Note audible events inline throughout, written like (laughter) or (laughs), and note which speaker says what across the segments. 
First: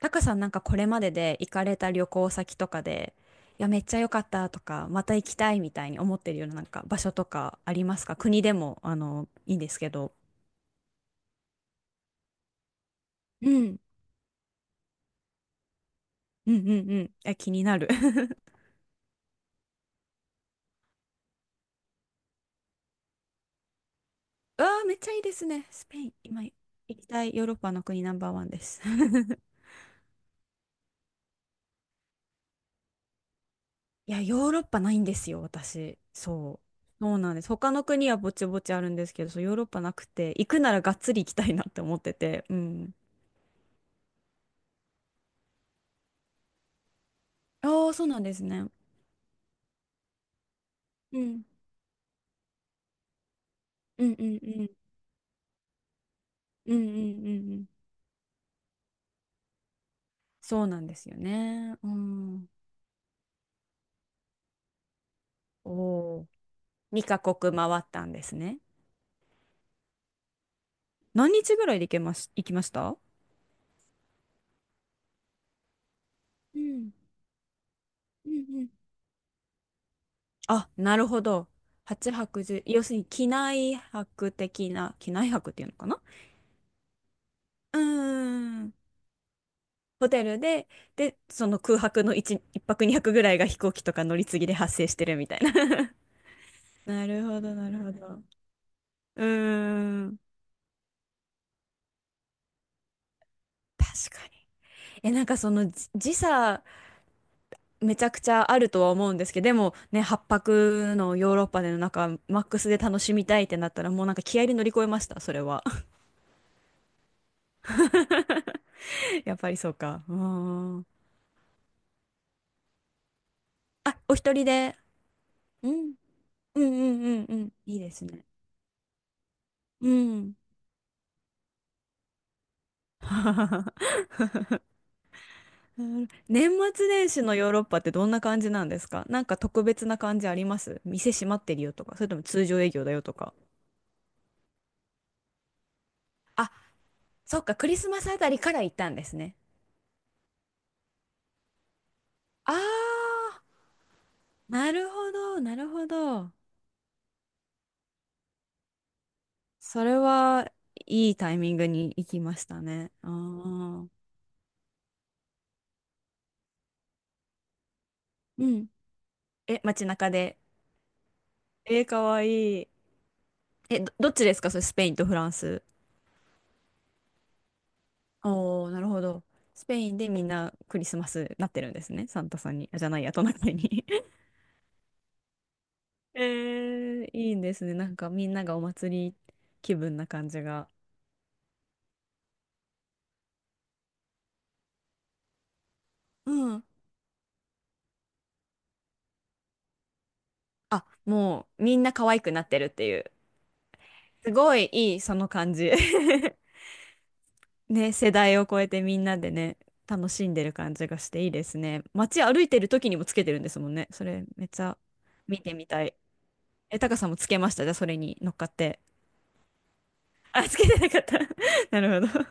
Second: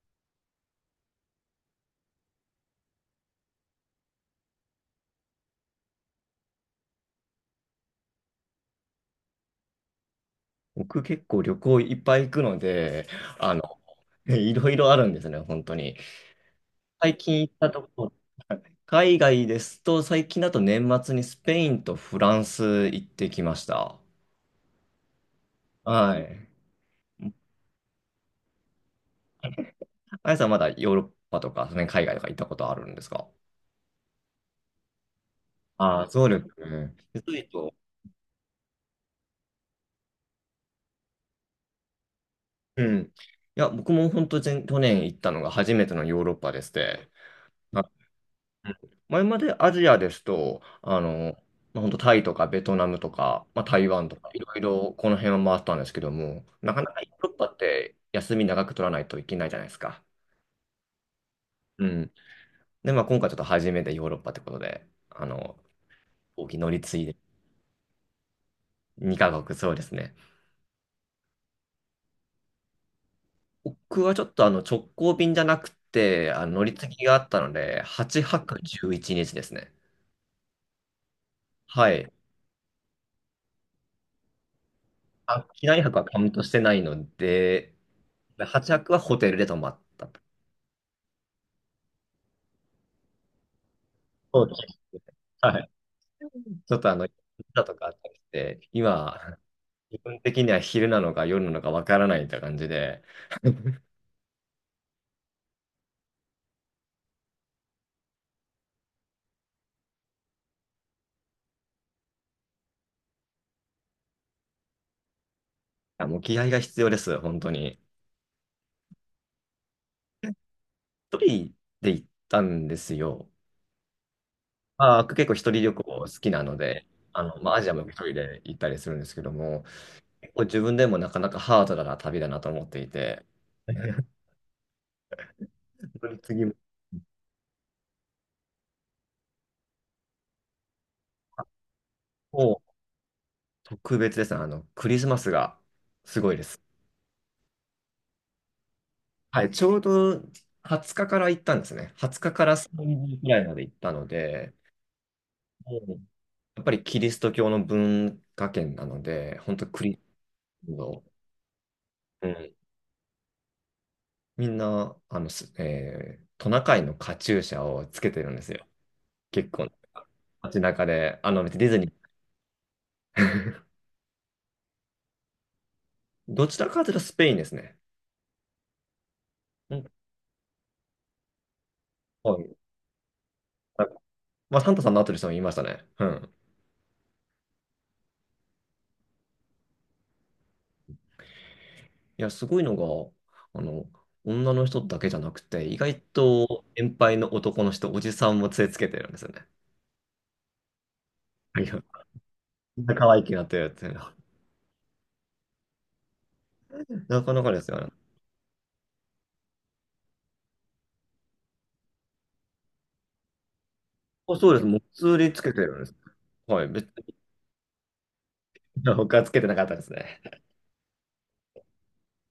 Speaker 1: タカさん、なんかこれまでで行かれた旅行先とかで、いや、めっちゃ良かったとか、また行きたいみたいに思ってるような、なんか場所とかありますか？国でも、いいんですけど。
Speaker 2: 僕結構旅行いっぱい行くので、
Speaker 1: う
Speaker 2: あの、
Speaker 1: ん。
Speaker 2: (laughs) いろいろあるんですね、本当に。
Speaker 1: うんうんうん。
Speaker 2: 最
Speaker 1: (laughs) え、
Speaker 2: 近行
Speaker 1: 気
Speaker 2: っ
Speaker 1: に
Speaker 2: た
Speaker 1: な
Speaker 2: と
Speaker 1: る。
Speaker 2: こ、
Speaker 1: (laughs)
Speaker 2: 海外ですと、最近だと年末にスペインとフランス行ってきました。
Speaker 1: うわあ、めっちゃいいですね。スペイン、
Speaker 2: は
Speaker 1: 今
Speaker 2: い。
Speaker 1: 行きたいヨーロッパの国ナンバーワンです。(laughs)
Speaker 2: あやさんまだヨーロッパとか、その辺海外とか行ったことあるんですか？
Speaker 1: いや、ヨーロッパないんですよ、私。
Speaker 2: ああ、そうです
Speaker 1: そう。
Speaker 2: ね。
Speaker 1: そう
Speaker 2: でそ
Speaker 1: なん
Speaker 2: い
Speaker 1: で
Speaker 2: う
Speaker 1: す。他
Speaker 2: と、
Speaker 1: の国はぼちぼちあるんですけど、そう、ヨーロッパなくて、行くならがっつり行きたいなって思ってて。う
Speaker 2: う
Speaker 1: ん。
Speaker 2: ん。いや、僕も本当、前去年行ったのが初めてのヨーロッパでして、
Speaker 1: ああ、そうなんですね。
Speaker 2: うん。前までアジアですと、
Speaker 1: うん
Speaker 2: まあ、本当タイとかベトナムとか、まあ、台
Speaker 1: う
Speaker 2: 湾
Speaker 1: ん
Speaker 2: と
Speaker 1: う
Speaker 2: か、
Speaker 1: ん
Speaker 2: いろい
Speaker 1: うん
Speaker 2: ろこの辺は回ったんですけども、な
Speaker 1: うん
Speaker 2: か
Speaker 1: うん
Speaker 2: なかヨー
Speaker 1: う
Speaker 2: ロッパ
Speaker 1: んう
Speaker 2: っ
Speaker 1: ん。
Speaker 2: て休み長く取らないといけないじゃないですか。
Speaker 1: そうなんですよね。
Speaker 2: う
Speaker 1: う
Speaker 2: ん。
Speaker 1: ん。
Speaker 2: で、まあ、今回ちょっと初めてヨーロッパってことで、
Speaker 1: おお、
Speaker 2: 大きい乗り継いで
Speaker 1: 2カ国回ったんですね。
Speaker 2: 2カ国、そうですね。
Speaker 1: 何日ぐらいで行きました？
Speaker 2: 僕はちょっとあの直行便じゃなくて、あの
Speaker 1: う
Speaker 2: 乗り継
Speaker 1: ん
Speaker 2: ぎがあったので、8
Speaker 1: うん
Speaker 2: 泊
Speaker 1: うん。
Speaker 2: 11日ですね。
Speaker 1: あ、なるほど。
Speaker 2: は
Speaker 1: 8
Speaker 2: い。
Speaker 1: 泊1要するに機内泊的な、機内
Speaker 2: あ、
Speaker 1: 泊って
Speaker 2: 機
Speaker 1: いうの
Speaker 2: 内
Speaker 1: か
Speaker 2: 泊
Speaker 1: な？
Speaker 2: はカウントしてないので、
Speaker 1: うー
Speaker 2: 8泊
Speaker 1: ん。
Speaker 2: はくはホテルで泊まっ
Speaker 1: ホ
Speaker 2: た。
Speaker 1: テルで、その空白の1、1泊2泊ぐらいが飛行機とか乗り継
Speaker 2: そ
Speaker 1: ぎ
Speaker 2: う
Speaker 1: で
Speaker 2: です
Speaker 1: 発生し
Speaker 2: ね。
Speaker 1: てるみたい
Speaker 2: はい。
Speaker 1: な。
Speaker 2: ちょっ
Speaker 1: (laughs)
Speaker 2: とあの、
Speaker 1: なるほど、
Speaker 2: だ
Speaker 1: な
Speaker 2: と
Speaker 1: る
Speaker 2: かあ
Speaker 1: ほ
Speaker 2: ったりし
Speaker 1: ど。
Speaker 2: て、今、
Speaker 1: う
Speaker 2: 自
Speaker 1: ーん。
Speaker 2: 分的には昼なのか夜なのかわからないって感じで、
Speaker 1: 確かに。え、なんかその時差めちゃくちゃあるとは思うんですけど、でもね、8泊のヨーロッパでのなんか、マックスで楽しみたいってなったら、もうなんか気合で乗り越えました、それは。(laughs)
Speaker 2: あ、もう気合が必要です、本当に。
Speaker 1: やっぱりそうか。うーん。
Speaker 2: 一人で行ったんですよ。
Speaker 1: あ、お一人で。
Speaker 2: まあ、結構一人
Speaker 1: う
Speaker 2: 旅行
Speaker 1: ん。
Speaker 2: 好きなの
Speaker 1: うん
Speaker 2: で、
Speaker 1: うんうんう
Speaker 2: ま
Speaker 1: ん。
Speaker 2: あ、アジア
Speaker 1: いい
Speaker 2: も
Speaker 1: で
Speaker 2: 一
Speaker 1: す
Speaker 2: 人
Speaker 1: ね。
Speaker 2: で行ったりするんですけども、
Speaker 1: う
Speaker 2: 結
Speaker 1: ん。
Speaker 2: 構自分でもなかなかハードな旅だなと思っていて、
Speaker 1: (laughs)
Speaker 2: (laughs) 本当
Speaker 1: 年
Speaker 2: に次
Speaker 1: 末年始のヨーロッパってどんな感じなんですか？なんか特別な感じあります？店閉まってるよとか、それとも通
Speaker 2: も
Speaker 1: 常営業だよとか。
Speaker 2: 特別ですね。クリスマスがすごいで
Speaker 1: あ、
Speaker 2: す。
Speaker 1: そっか、クリスマスあたりから行ったんですね。
Speaker 2: はい、ちょうど20日かから行ったんですね。20日かから30
Speaker 1: あ
Speaker 2: 日ぐらいまで行ったの
Speaker 1: ー、
Speaker 2: で、
Speaker 1: なるほど、なる
Speaker 2: も
Speaker 1: ほ
Speaker 2: う
Speaker 1: ど。
Speaker 2: やっぱりキリスト教の文化圏なので、本当
Speaker 1: そ
Speaker 2: クリス
Speaker 1: れ
Speaker 2: チ
Speaker 1: は
Speaker 2: ャンの、
Speaker 1: いいタイミングに行き
Speaker 2: う
Speaker 1: まし
Speaker 2: ん、
Speaker 1: たね。ああ。
Speaker 2: みんな、あの、すえートナカイのカチューシャをつけてるんで
Speaker 1: う
Speaker 2: すよ。
Speaker 1: ん。
Speaker 2: 結
Speaker 1: え、
Speaker 2: 構、
Speaker 1: 街中で。
Speaker 2: 街中で、別にディズ
Speaker 1: えー、
Speaker 2: ニー。
Speaker 1: かわいい。え、
Speaker 2: (laughs)
Speaker 1: どっちですか？それスペインとフランス。
Speaker 2: どちらかというとスペインですね。
Speaker 1: おお、なるほど。ス
Speaker 2: う
Speaker 1: ペイ
Speaker 2: ん、
Speaker 1: ンでみんなクリスマスなってるんですね。サン
Speaker 2: は
Speaker 1: タさ
Speaker 2: い。
Speaker 1: んに、あ、じゃないや、トナカイに。(laughs)
Speaker 2: まあ、サンタさんの後でも言いましたね。う
Speaker 1: え
Speaker 2: ん。
Speaker 1: ー、いいですね。なんかみんながお祭り気分な感じが。
Speaker 2: いや、すごいのが、あの、女の人だけじゃなくて、意外
Speaker 1: う
Speaker 2: と
Speaker 1: ん。
Speaker 2: 年配の男の人、おじさんも杖つけてるんですよね。
Speaker 1: あ、もう
Speaker 2: いや、
Speaker 1: みんな可愛くなってるっ
Speaker 2: みん
Speaker 1: て
Speaker 2: な
Speaker 1: い
Speaker 2: 可
Speaker 1: う。
Speaker 2: 愛くなってるっていうのは。
Speaker 1: すごいいい、その感じ。(laughs)
Speaker 2: なかなかですよね。
Speaker 1: ね、世代を超えてみんなでね、楽しんでる感じがしていいですね。街歩いてる時にもつけてるんですもんね。それ
Speaker 2: あ、
Speaker 1: めっ
Speaker 2: そうで
Speaker 1: ち
Speaker 2: す。も
Speaker 1: ゃ
Speaker 2: う普通につ
Speaker 1: 見
Speaker 2: け
Speaker 1: て
Speaker 2: て
Speaker 1: み
Speaker 2: るん
Speaker 1: た
Speaker 2: です。
Speaker 1: い。
Speaker 2: はい。
Speaker 1: え、
Speaker 2: 別
Speaker 1: タカさんもつけました？じゃあそれに乗っかって。
Speaker 2: に他はつけてなかったですね。
Speaker 1: あ、つけてなかった。(laughs) なるほど。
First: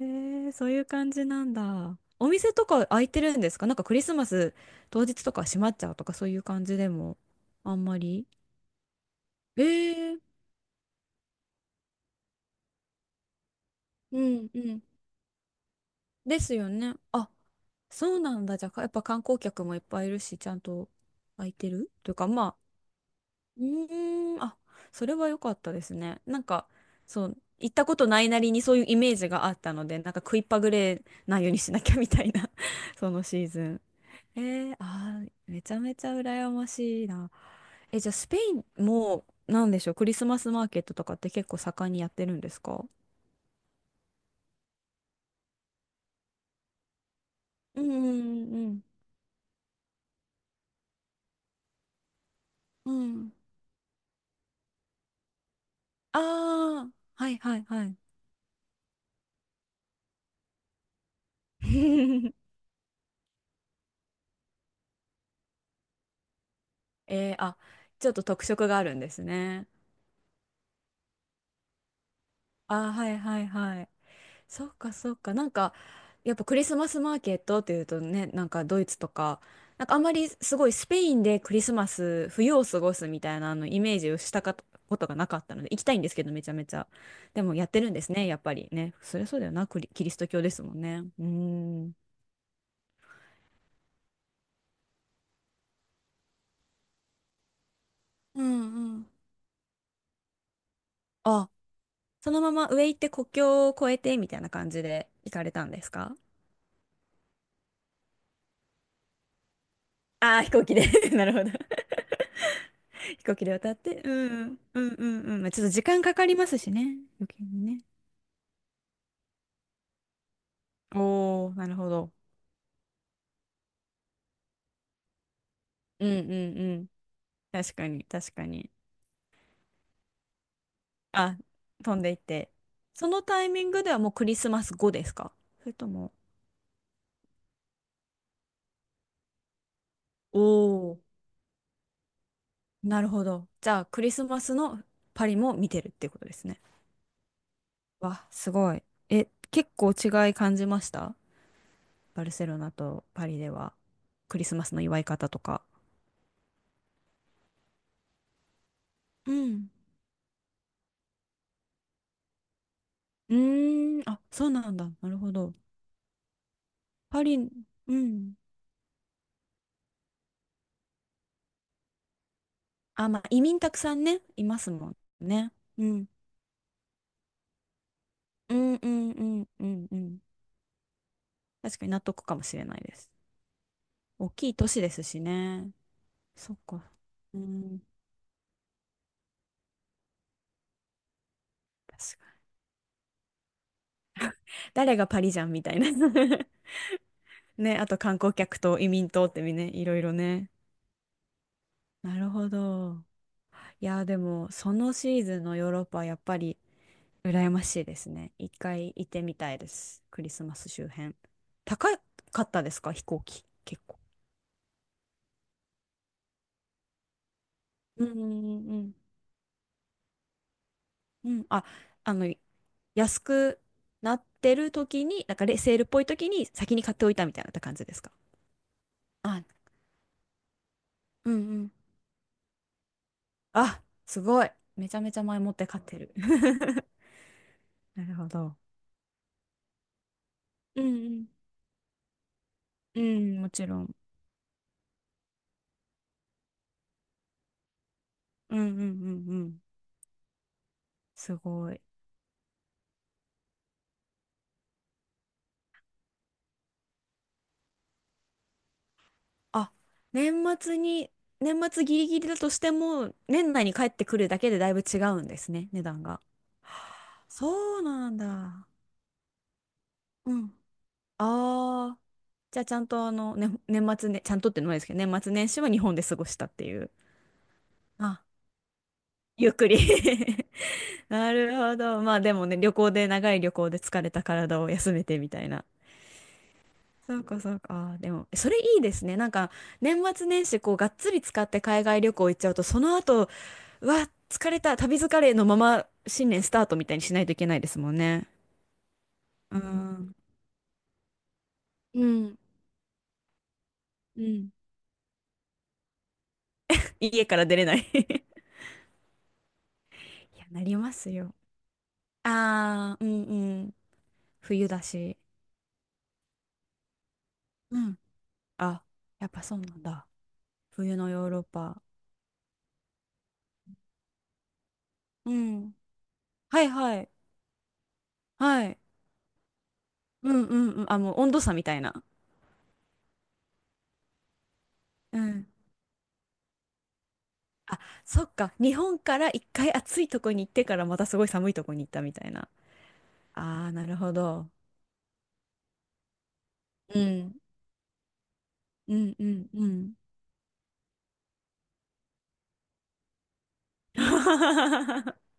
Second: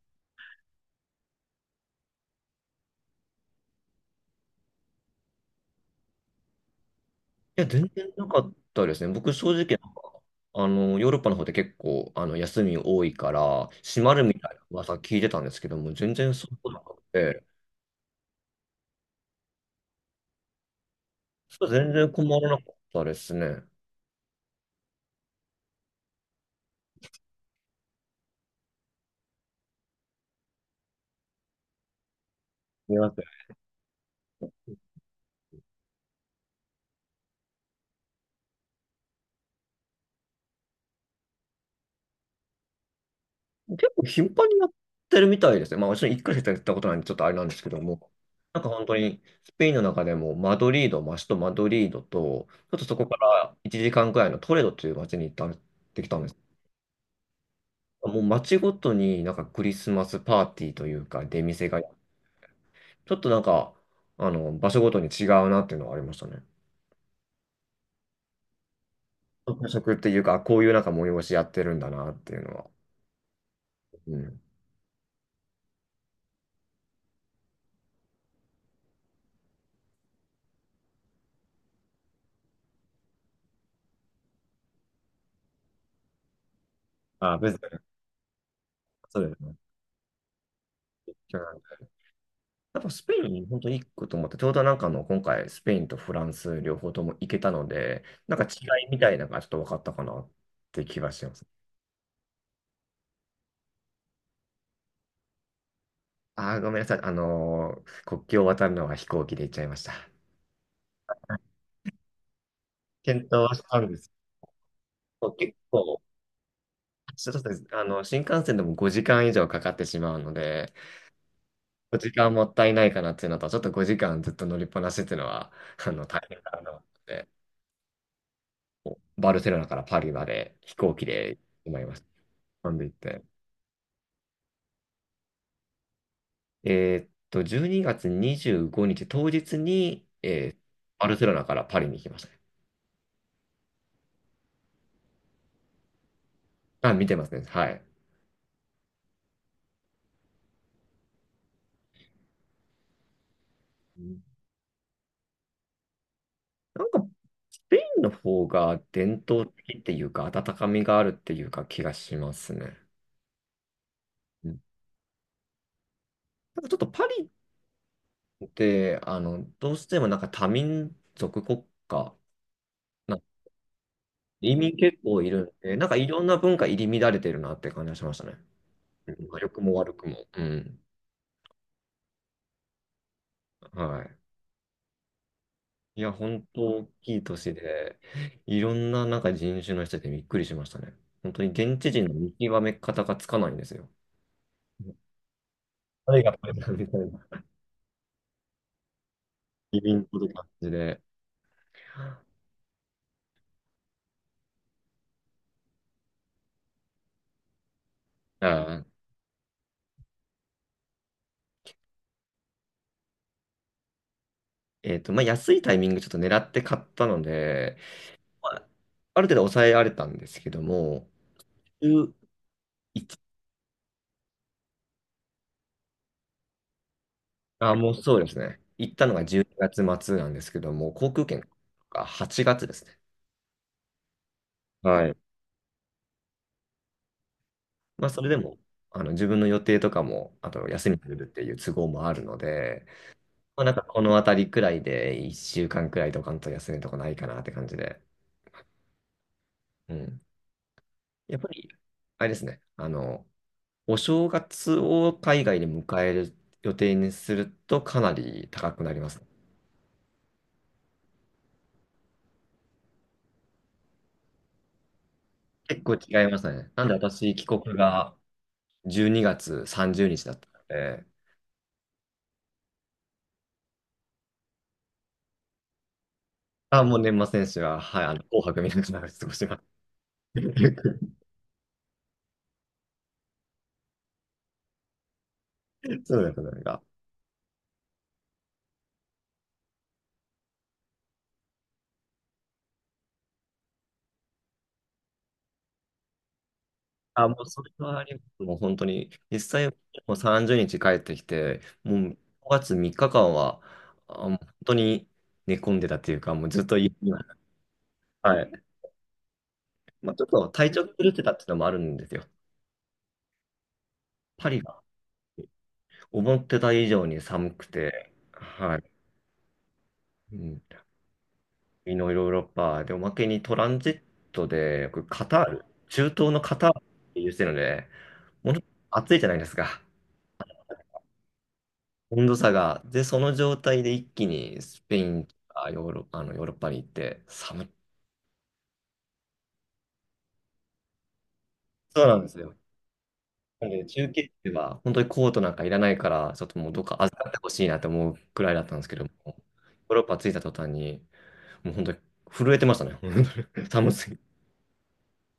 Speaker 1: へえ、そういう感じなんだ。お店とか開いてるんですか？なんかクリスマス当日とか閉まっちゃうとか、そういう感じでも？
Speaker 2: いや、
Speaker 1: あん
Speaker 2: 全
Speaker 1: ま
Speaker 2: 然な
Speaker 1: り。
Speaker 2: かったですね。僕、正
Speaker 1: え
Speaker 2: 直、
Speaker 1: ー、
Speaker 2: ヨーロッパの方で結構、休み多いから、閉ま
Speaker 1: う
Speaker 2: るみた
Speaker 1: ん
Speaker 2: い
Speaker 1: う
Speaker 2: な
Speaker 1: ん。
Speaker 2: 噂聞いてたんですけども、全然
Speaker 1: で
Speaker 2: そ
Speaker 1: すよ
Speaker 2: うな
Speaker 1: ね。
Speaker 2: く
Speaker 1: あ、
Speaker 2: て、
Speaker 1: そうなんだ。じゃあ、やっぱ観光客もいっぱいいるし、ちゃんと空い
Speaker 2: そう
Speaker 1: てる
Speaker 2: 全然
Speaker 1: というか、
Speaker 2: 困
Speaker 1: ま
Speaker 2: ら
Speaker 1: あ、
Speaker 2: なかったです
Speaker 1: う
Speaker 2: ね。
Speaker 1: ーん、あ、それは良かったですね。なんか、そう、行ったことないなりにそういうイメージがあったので、なんか食いっぱぐれないようにしなきゃみたいな、 (laughs)
Speaker 2: いや
Speaker 1: そのシーズン。えー、あー、めちゃめちゃ羨ましいな。え、じゃあ、スペインも、なんでしょう、クリスマスマーケットとかって結構盛んにやってるんですか？
Speaker 2: 結構頻繁にやってるみたいですね。まあ、もちろん回しかやったことないんで、ちょっとあれなんですけど
Speaker 1: うんう
Speaker 2: も、
Speaker 1: ん
Speaker 2: なんか
Speaker 1: うん
Speaker 2: 本当に、スペインの中でもマドリード、マストマドリードと、ちょっと
Speaker 1: うん。
Speaker 2: そこ
Speaker 1: う
Speaker 2: か
Speaker 1: ん。
Speaker 2: ら1時間くらいのトレドという街に行ってきた
Speaker 1: あ
Speaker 2: んです。
Speaker 1: あ、はいはいはい。
Speaker 2: もう街ごとになんかクリスマスパーティーというか、出店が、
Speaker 1: (laughs)
Speaker 2: ちょっとなんか、場所ごとに違うなっていうのはありましたね。
Speaker 1: えー、あ、ちょっと特色があるんですね。
Speaker 2: 特色っていうか、こういうなんか催しやってるんだなっていうのは。
Speaker 1: あー、はいはいはい。
Speaker 2: うん。
Speaker 1: そっかそっか。なんか、やっぱクリスマスマーケットっていうとね、なんかドイツとか、なんかあんまりすごいスペインでクリスマス、冬を過ごすみたいな、あのイメージをしたかことがなかったので、行きたいんですけど、めちゃめちゃ。
Speaker 2: あ、
Speaker 1: で
Speaker 2: 別
Speaker 1: もやっ
Speaker 2: に、
Speaker 1: てるんですね、やっぱりね。そ
Speaker 2: そ
Speaker 1: りゃ
Speaker 2: うで
Speaker 1: そう
Speaker 2: す
Speaker 1: だよ
Speaker 2: ね。
Speaker 1: な、キリスト教ですもんね。うーん。
Speaker 2: やっぱスペイン、本当に行くと思って、ちょうどなんか今回、スペインとフランス両方とも行けたので、なん
Speaker 1: う
Speaker 2: か違い
Speaker 1: ん
Speaker 2: み
Speaker 1: う
Speaker 2: た
Speaker 1: ん。
Speaker 2: いなのがちょっと分かったかなって気がしてます。
Speaker 1: あ、そのまま上行って国境を越えてみたいな感じで行かれたんですか？
Speaker 2: ああ、ごめんなさい。国境を渡るのは飛行機で行っちゃいました。
Speaker 1: ああー、飛行機で。 (laughs) なるほど。
Speaker 2: 検
Speaker 1: 飛行機
Speaker 2: 討
Speaker 1: で
Speaker 2: はし
Speaker 1: 渡っ
Speaker 2: たんで
Speaker 1: て、
Speaker 2: す。
Speaker 1: うん、うん、うん、うん。まあ、
Speaker 2: 結
Speaker 1: ちょっと時
Speaker 2: 構、
Speaker 1: 間かかりますしね。
Speaker 2: そ
Speaker 1: 余
Speaker 2: う
Speaker 1: 計
Speaker 2: で
Speaker 1: に
Speaker 2: す。
Speaker 1: ね。
Speaker 2: 新幹線でも5時間以上かかってしまうので、
Speaker 1: おお、なるほ
Speaker 2: 5
Speaker 1: ど。
Speaker 2: 時間もったいないかなっていうのと、ちょっと5時間ずっと乗りっぱなしっていうのは、
Speaker 1: うん
Speaker 2: 大
Speaker 1: うん
Speaker 2: 変かなと
Speaker 1: う
Speaker 2: 思っ
Speaker 1: ん。
Speaker 2: て、
Speaker 1: 確かに、確かに。
Speaker 2: バルセロナからパリまで飛行機で
Speaker 1: あ、
Speaker 2: 行ってまいりま
Speaker 1: 飛
Speaker 2: し
Speaker 1: ん
Speaker 2: た。
Speaker 1: でいって。
Speaker 2: 飛んで行っ
Speaker 1: そ
Speaker 2: て。
Speaker 1: のタイミングではもうクリスマス後ですか？それとも。
Speaker 2: 12月25日当日に、
Speaker 1: おお、
Speaker 2: バルセロナからパリに行きましたね。
Speaker 1: なるほど。じゃあ、クリスマスのパリも見てるっていうことですね。
Speaker 2: あ、見てますね。はい。
Speaker 1: わ、すごい。え、結構違い感じました？バルセロナとパリでは
Speaker 2: うん。
Speaker 1: クリスマスの祝い方とか。
Speaker 2: なんか、スペインの方が伝
Speaker 1: う
Speaker 2: 統
Speaker 1: ん。
Speaker 2: 的っていうか、温かみがあるっていうか気がしますね。
Speaker 1: うーん、あ、そ
Speaker 2: う
Speaker 1: う
Speaker 2: ん。
Speaker 1: なんだ。なるほど。
Speaker 2: なんかちょっとパ
Speaker 1: パ
Speaker 2: リ
Speaker 1: リ、うん。
Speaker 2: って、どうしてもなんか多民族国家、
Speaker 1: あ、
Speaker 2: なん
Speaker 1: まあ、
Speaker 2: か
Speaker 1: 移民たくさんね、い
Speaker 2: 移
Speaker 1: ます
Speaker 2: 民
Speaker 1: もん
Speaker 2: 結構い
Speaker 1: ね。
Speaker 2: るんで、
Speaker 1: う
Speaker 2: なんかい
Speaker 1: ん。
Speaker 2: ろんな文化入り乱れてるなって感じがしましたね。
Speaker 1: うんうん
Speaker 2: う
Speaker 1: う
Speaker 2: ん、
Speaker 1: ん
Speaker 2: 良く
Speaker 1: う
Speaker 2: も
Speaker 1: ん
Speaker 2: 悪
Speaker 1: う
Speaker 2: く
Speaker 1: ん。
Speaker 2: も。うん。
Speaker 1: 確かに納得かもしれないです。
Speaker 2: はい。
Speaker 1: 大きい都市ですしね。
Speaker 2: いや、本
Speaker 1: そっ
Speaker 2: 当大
Speaker 1: か。
Speaker 2: きい都
Speaker 1: う
Speaker 2: 市
Speaker 1: ん。
Speaker 2: で、いろんななんか人種の人でびっくりしましたね。本当に現地
Speaker 1: 確
Speaker 2: 人の
Speaker 1: か
Speaker 2: 見
Speaker 1: に。
Speaker 2: 極め方がつかないんですよ。
Speaker 1: 誰がパリじゃんみたいな。
Speaker 2: 誰がこ
Speaker 1: (laughs)
Speaker 2: れだ (laughs) みたいな、
Speaker 1: ね、あと観光客と移民とってみね、
Speaker 2: 移
Speaker 1: いろい
Speaker 2: 民
Speaker 1: ろ
Speaker 2: という感
Speaker 1: ね。
Speaker 2: じで。
Speaker 1: なるほど。いや、でも、そのシーズンのヨーロッパはやっぱり羨ましいですね。
Speaker 2: あ
Speaker 1: 一回
Speaker 2: ー
Speaker 1: 行ってみたいです。クリスマス周辺。高かったですか？飛行機。結構。
Speaker 2: まあ、安いタイミングちょっと狙って買ったので、
Speaker 1: うんう
Speaker 2: まあ、
Speaker 1: んうん。
Speaker 2: ある程度抑えられたんですけども、
Speaker 1: うん。あ、
Speaker 2: 11、
Speaker 1: あの、安くなってる時に、なんかレセールっぽい時に先に買っておいたみたいな
Speaker 2: あ、
Speaker 1: 感じ
Speaker 2: も
Speaker 1: で
Speaker 2: う
Speaker 1: すか？
Speaker 2: そうですね。行ったのが
Speaker 1: あ、
Speaker 2: 12月末なんですけども、航空
Speaker 1: うんう
Speaker 2: 券
Speaker 1: ん。
Speaker 2: が8月ですね。
Speaker 1: あ、すごい。めちゃ
Speaker 2: は
Speaker 1: め
Speaker 2: い。
Speaker 1: ちゃ前もって買ってる。(laughs) な
Speaker 2: まあ、
Speaker 1: る
Speaker 2: そ
Speaker 1: ほ
Speaker 2: れで
Speaker 1: ど。
Speaker 2: も、自分の予定とかも、あと
Speaker 1: うん
Speaker 2: 休み取
Speaker 1: う
Speaker 2: れる
Speaker 1: ん。
Speaker 2: っていう都合もあるので、
Speaker 1: うん、も
Speaker 2: ま
Speaker 1: ち
Speaker 2: あ、なん
Speaker 1: ろ
Speaker 2: か
Speaker 1: ん。
Speaker 2: このあたりくらいで、1週間くらいとかんと休みとかないかなって感じで。
Speaker 1: うんうんうんうん。
Speaker 2: うん。
Speaker 1: す
Speaker 2: やっぱり、
Speaker 1: ごい。
Speaker 2: あれですね、お正月を海外で迎える予定にするとかなり高くなりますね。
Speaker 1: あ、年末に、年末ギリギリだとしても、年内に帰ってくるだけでだいぶ違うんですね、
Speaker 2: 結
Speaker 1: 値
Speaker 2: 構
Speaker 1: 段が。
Speaker 2: 違いますね。なんで私、帰国
Speaker 1: そうな
Speaker 2: が
Speaker 1: んだ。
Speaker 2: 12月30日だ
Speaker 1: う
Speaker 2: っ
Speaker 1: ん。
Speaker 2: たので、
Speaker 1: ああ。じゃあちゃんとね、年末ね、ちゃんとってのもないですけど、年末年始は日本で過ごしたってい
Speaker 2: あ、
Speaker 1: う。
Speaker 2: もう年末年始は、はい、
Speaker 1: あ、
Speaker 2: 紅白見ながら過ごし
Speaker 1: ゆっ
Speaker 2: ます。
Speaker 1: くり。 (laughs)
Speaker 2: (laughs)
Speaker 1: なるほど。まあでもね、旅行で、長い旅行で疲れた体を休めてみたいな。
Speaker 2: そうですね。
Speaker 1: そうかそうか。あーでも、それいいですね。なんか、年末年始、こう、がっつり使って海外旅行行っちゃうと、その後、うわ、疲れた、旅疲れのまま新年スタートみたいにしない
Speaker 2: あ、
Speaker 1: と
Speaker 2: も
Speaker 1: い
Speaker 2: う
Speaker 1: けない
Speaker 2: そ
Speaker 1: で
Speaker 2: れ
Speaker 1: すもん
Speaker 2: はありま
Speaker 1: ね。
Speaker 2: す。もう本当に、実
Speaker 1: う
Speaker 2: 際、も
Speaker 1: ん。
Speaker 2: う30日帰ってきて、
Speaker 1: う
Speaker 2: もう
Speaker 1: ん、
Speaker 2: 5月3日間は、
Speaker 1: う
Speaker 2: あ、もう
Speaker 1: ん。
Speaker 2: 本当に寝込んでたっていうか、もうずっと家には、
Speaker 1: 家から出れない。 (laughs) い
Speaker 2: はい。まあ、ちょっ
Speaker 1: や、
Speaker 2: と
Speaker 1: な
Speaker 2: 体
Speaker 1: り
Speaker 2: 調
Speaker 1: ま
Speaker 2: 崩
Speaker 1: す
Speaker 2: してた
Speaker 1: よ。
Speaker 2: っていうのもあるんですよ。
Speaker 1: ああ、うんうん。
Speaker 2: パリ
Speaker 1: 冬
Speaker 2: が
Speaker 1: だし。
Speaker 2: 思ってた以上に寒く
Speaker 1: うん。
Speaker 2: て、は
Speaker 1: あ、
Speaker 2: い。
Speaker 1: やっぱそうなんだ。
Speaker 2: うん、
Speaker 1: 冬のヨーロッパ。
Speaker 2: 南のヨーロッパで、おまけにトランジットで、僕カ
Speaker 1: う
Speaker 2: タール、
Speaker 1: ん。
Speaker 2: 中東のカ
Speaker 1: はい
Speaker 2: タールっ
Speaker 1: はい。
Speaker 2: ていうしてるので、ものす
Speaker 1: はい。
Speaker 2: ごく暑いじゃないですか。
Speaker 1: うんうんうん。あ、もう温度差みたいな。
Speaker 2: 温度差が。で、その状態で一気にスペイ
Speaker 1: う
Speaker 2: ンと
Speaker 1: ん。
Speaker 2: かヨーロ、あのヨーロッパに行って寒い。
Speaker 1: あ、そっか。日本から一回暑いとこに行ってからまたすごい寒いとこに行った
Speaker 2: そう
Speaker 1: み
Speaker 2: なん
Speaker 1: た
Speaker 2: で
Speaker 1: い
Speaker 2: す
Speaker 1: な。
Speaker 2: よ。
Speaker 1: あ
Speaker 2: なん
Speaker 1: あ、
Speaker 2: で、
Speaker 1: なる
Speaker 2: 中
Speaker 1: ほ
Speaker 2: 継
Speaker 1: ど。
Speaker 2: では本当にコートなんかいらないから、ちょっともうどっ
Speaker 1: う
Speaker 2: か預かっ
Speaker 1: ん。
Speaker 2: てほしいなって思うくらいだったんです
Speaker 1: う
Speaker 2: けども、
Speaker 1: んう
Speaker 2: ヨ
Speaker 1: んう
Speaker 2: ー
Speaker 1: ん。
Speaker 2: ロッパ着いた途端に、もう本当に震えてましたね。(laughs) 本当に寒すぎて。
Speaker 1: (laughs)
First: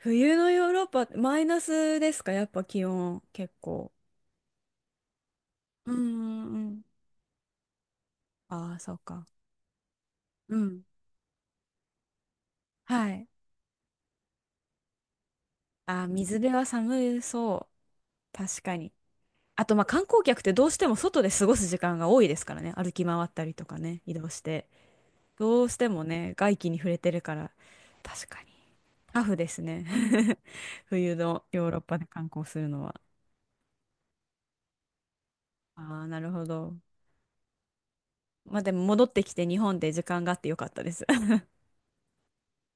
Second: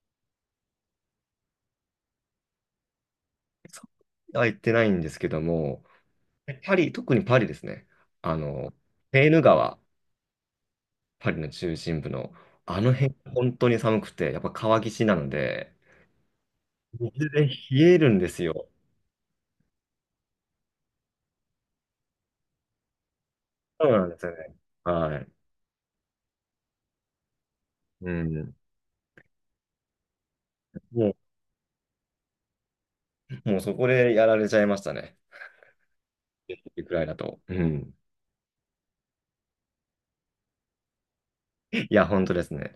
Speaker 1: 冬のヨーロッパ、マイナスですか？やっぱ気温、結
Speaker 2: そ
Speaker 1: 構。
Speaker 2: うは行ってないんですけども、
Speaker 1: うんうんう
Speaker 2: パ
Speaker 1: ん。
Speaker 2: リ、特にパリですね。あの、
Speaker 1: ああ、そうか。
Speaker 2: セーヌ川、
Speaker 1: うん。
Speaker 2: パリの中心部の、あの
Speaker 1: は
Speaker 2: 辺、
Speaker 1: い。
Speaker 2: 本当に寒くて、やっぱ川岸なので、
Speaker 1: あー、水辺は寒
Speaker 2: 水で
Speaker 1: そ
Speaker 2: 冷えるんで
Speaker 1: う。
Speaker 2: す
Speaker 1: 確
Speaker 2: よ。
Speaker 1: かに。あと、まあ、観光客ってどうしても外で過ごす時間が多いですからね。歩き回ったりとか
Speaker 2: そう
Speaker 1: ね、
Speaker 2: なん
Speaker 1: 移
Speaker 2: です
Speaker 1: 動
Speaker 2: よ
Speaker 1: し
Speaker 2: ね。
Speaker 1: て。
Speaker 2: はい。
Speaker 1: どうしてもね、外気に触れてるから、
Speaker 2: う
Speaker 1: 確かに。
Speaker 2: ん。
Speaker 1: タフですね。(laughs)
Speaker 2: も
Speaker 1: 冬のヨーロッパで観光するのは。
Speaker 2: う、もうそこでやられちゃいましたね。
Speaker 1: ああ、なるほど。
Speaker 2: いくらいだと。うん。
Speaker 1: まあ、でも戻ってきて日本で時間があってよかったです。
Speaker 2: いや、本当ですね。